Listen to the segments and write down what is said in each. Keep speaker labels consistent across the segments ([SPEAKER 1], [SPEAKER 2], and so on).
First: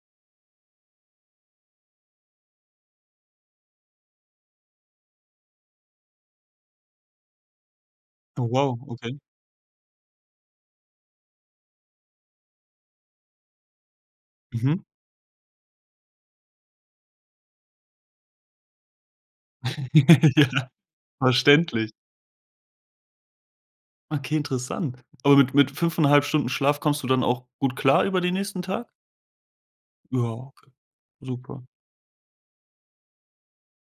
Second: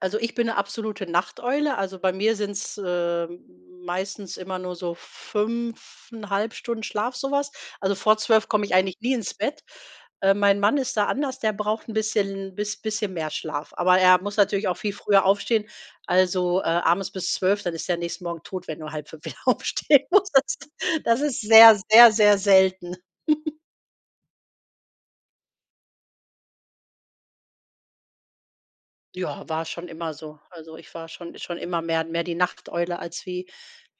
[SPEAKER 1] Also, ich bin 'ne absolute Nachteule. Also, bei mir sind es, äh, meistens immer nur so 5 1/2 Stunden Schlaf, so was. Also, vor
[SPEAKER 2] Du,
[SPEAKER 1] 12:00 komme ich
[SPEAKER 2] wow,
[SPEAKER 1] eigentlich nie
[SPEAKER 2] okay.
[SPEAKER 1] ins Bett. Äh, mein Mann ist da anders, der braucht 'n bisschen bis bisschen mehr Schlaf. Aber er muss natürlich auch
[SPEAKER 2] Mhm.
[SPEAKER 1] viel früher aufstehen. Also, äh, abends bis 24:00, dann ist der nächsten Morgen tot, wenn du 4:30 aufstehen
[SPEAKER 2] Ja.
[SPEAKER 1] musstest. Das ist sehr,
[SPEAKER 2] Verständlich.
[SPEAKER 1] sehr, sehr selten.
[SPEAKER 2] Okay, interessant. Aber mit mit 5 1/2 Stunden Schlaf kommst du dann auch gut klar über den nächsten Tag?
[SPEAKER 1] Ja, war schon immer
[SPEAKER 2] Ja,
[SPEAKER 1] so.
[SPEAKER 2] okay.
[SPEAKER 1] Also, ich war schon schon
[SPEAKER 2] Super.
[SPEAKER 1] immer mehr mehr die Nachteule, als wie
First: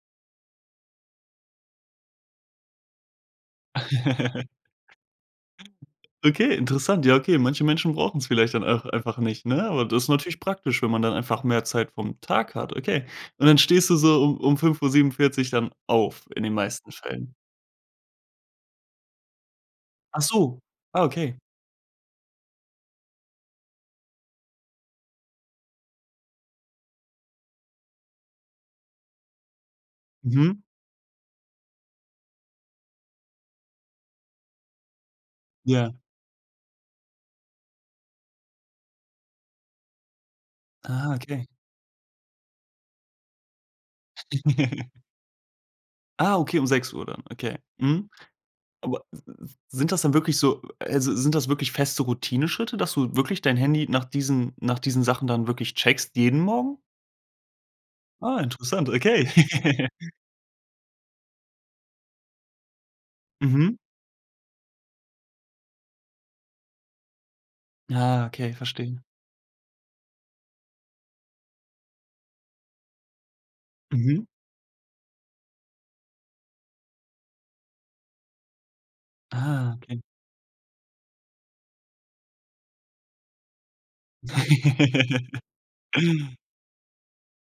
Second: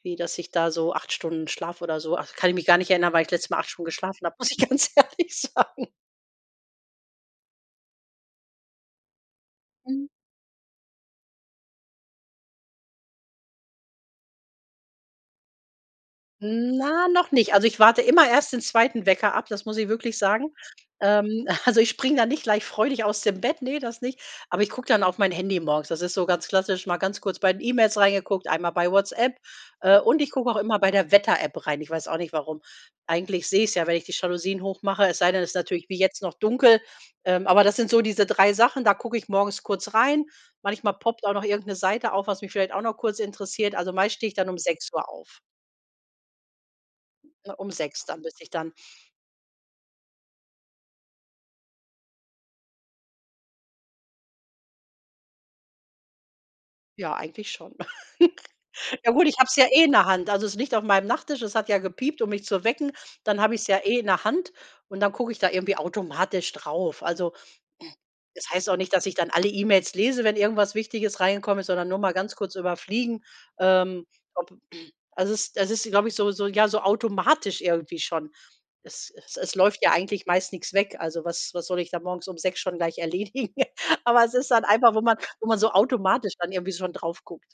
[SPEAKER 1] wie dass ich da so 8 Stunden schlafe oder so. Ach, kann ich mich gar nicht erinnern, wann ich das letzte Mal 8 Stunden geschlafen habe, muss ich ganz ehrlich sagen.
[SPEAKER 2] Okay, interessant. Ja, okay, manche Menschen brauchen es vielleicht dann auch einfach nicht, ne? Aber das
[SPEAKER 1] Mhm.
[SPEAKER 2] ist natürlich praktisch, wenn man dann einfach mehr Zeit vom Tag hat, okay. Und dann stehst du so um um 5:47 dann auf in den meisten
[SPEAKER 1] Na, noch
[SPEAKER 2] Fällen?
[SPEAKER 1] nicht. Also, ich warte immer erst den 2. Wecker ab, das muss ich wirklich
[SPEAKER 2] Ach
[SPEAKER 1] sagen.
[SPEAKER 2] so, ah, okay.
[SPEAKER 1] Ähm, also, ich springe da nicht gleich freudig aus dem Bett, ne, das nicht. Aber ich gucke dann auf mein Handy morgens. Das ist so ganz klassisch mal ganz kurz bei den E-Mails reingeguckt, einmal bei Whatsapp. Äh, und ich gucke
[SPEAKER 2] Mhm.
[SPEAKER 1] auch immer bei der Wetter App rein. Ich weiß auch nicht, warum. Eigentlich sehe ich es ja, wenn ich die Jalousien hoch mache, es sei denn, es ist natürlich
[SPEAKER 2] Ja.
[SPEAKER 1] wie jetzt noch dunkel. Ähm, aber das sind so diese 3 Sachen, da gucke ich morgens kurz rein. Manchmal
[SPEAKER 2] Ah,
[SPEAKER 1] poppt auch noch
[SPEAKER 2] okay.
[SPEAKER 1] irgend 'ne Seite auf, was mich vielleicht auch noch kurz interessiert. Also, meist stehe ich dann um sechs Uhr auf.
[SPEAKER 2] Ah, okay, um 6:00 dann.
[SPEAKER 1] Äh,
[SPEAKER 2] Okay.
[SPEAKER 1] um 6:00,
[SPEAKER 2] Mhm.
[SPEAKER 1] dann müsste ich dann
[SPEAKER 2] Aber s w sind das dann wirklich so also, sind das wirklich feste Routineschritte, dass du wirklich dein Handy nach diesen nach diesen Sachen dann wirklich checkst jeden Morgen?
[SPEAKER 1] Ja, eigentlich schon.
[SPEAKER 2] Ah, interessant,
[SPEAKER 1] Ja
[SPEAKER 2] okay.
[SPEAKER 1] gut, ich habe es ja eh in der Hand. Also, es liegt auf meinem Nachttisch, es hat ja gepiept, um mich zu wecken. Dann habe ich es
[SPEAKER 2] Mhm.
[SPEAKER 1] ja eh in der Hand und dann gucke ich da irgendwie automatisch drauf. Also
[SPEAKER 2] Ah,
[SPEAKER 1] es
[SPEAKER 2] okay,
[SPEAKER 1] heißt auch nicht,
[SPEAKER 2] verstehe.
[SPEAKER 1] dass ich dann alle E-Mails lese, wenn irgendwas Wichtiges reingekommen ist, sondern nur mal ganz kurz überfliegen, ähm,
[SPEAKER 2] Mhm.
[SPEAKER 1] ob also, es ist ist glaube ich, so so ja so automatisch irgendwie schon. Es Es Es
[SPEAKER 2] Ah,
[SPEAKER 1] läuft ja
[SPEAKER 2] okay.
[SPEAKER 1] eigentlich meist nichts weg. Also, was was soll ich da morgens um 6:00 schon gleich erledigen? Aber es ist dann einfach, wo man wo man so automatisch dann irgendwie schon drauf guckt.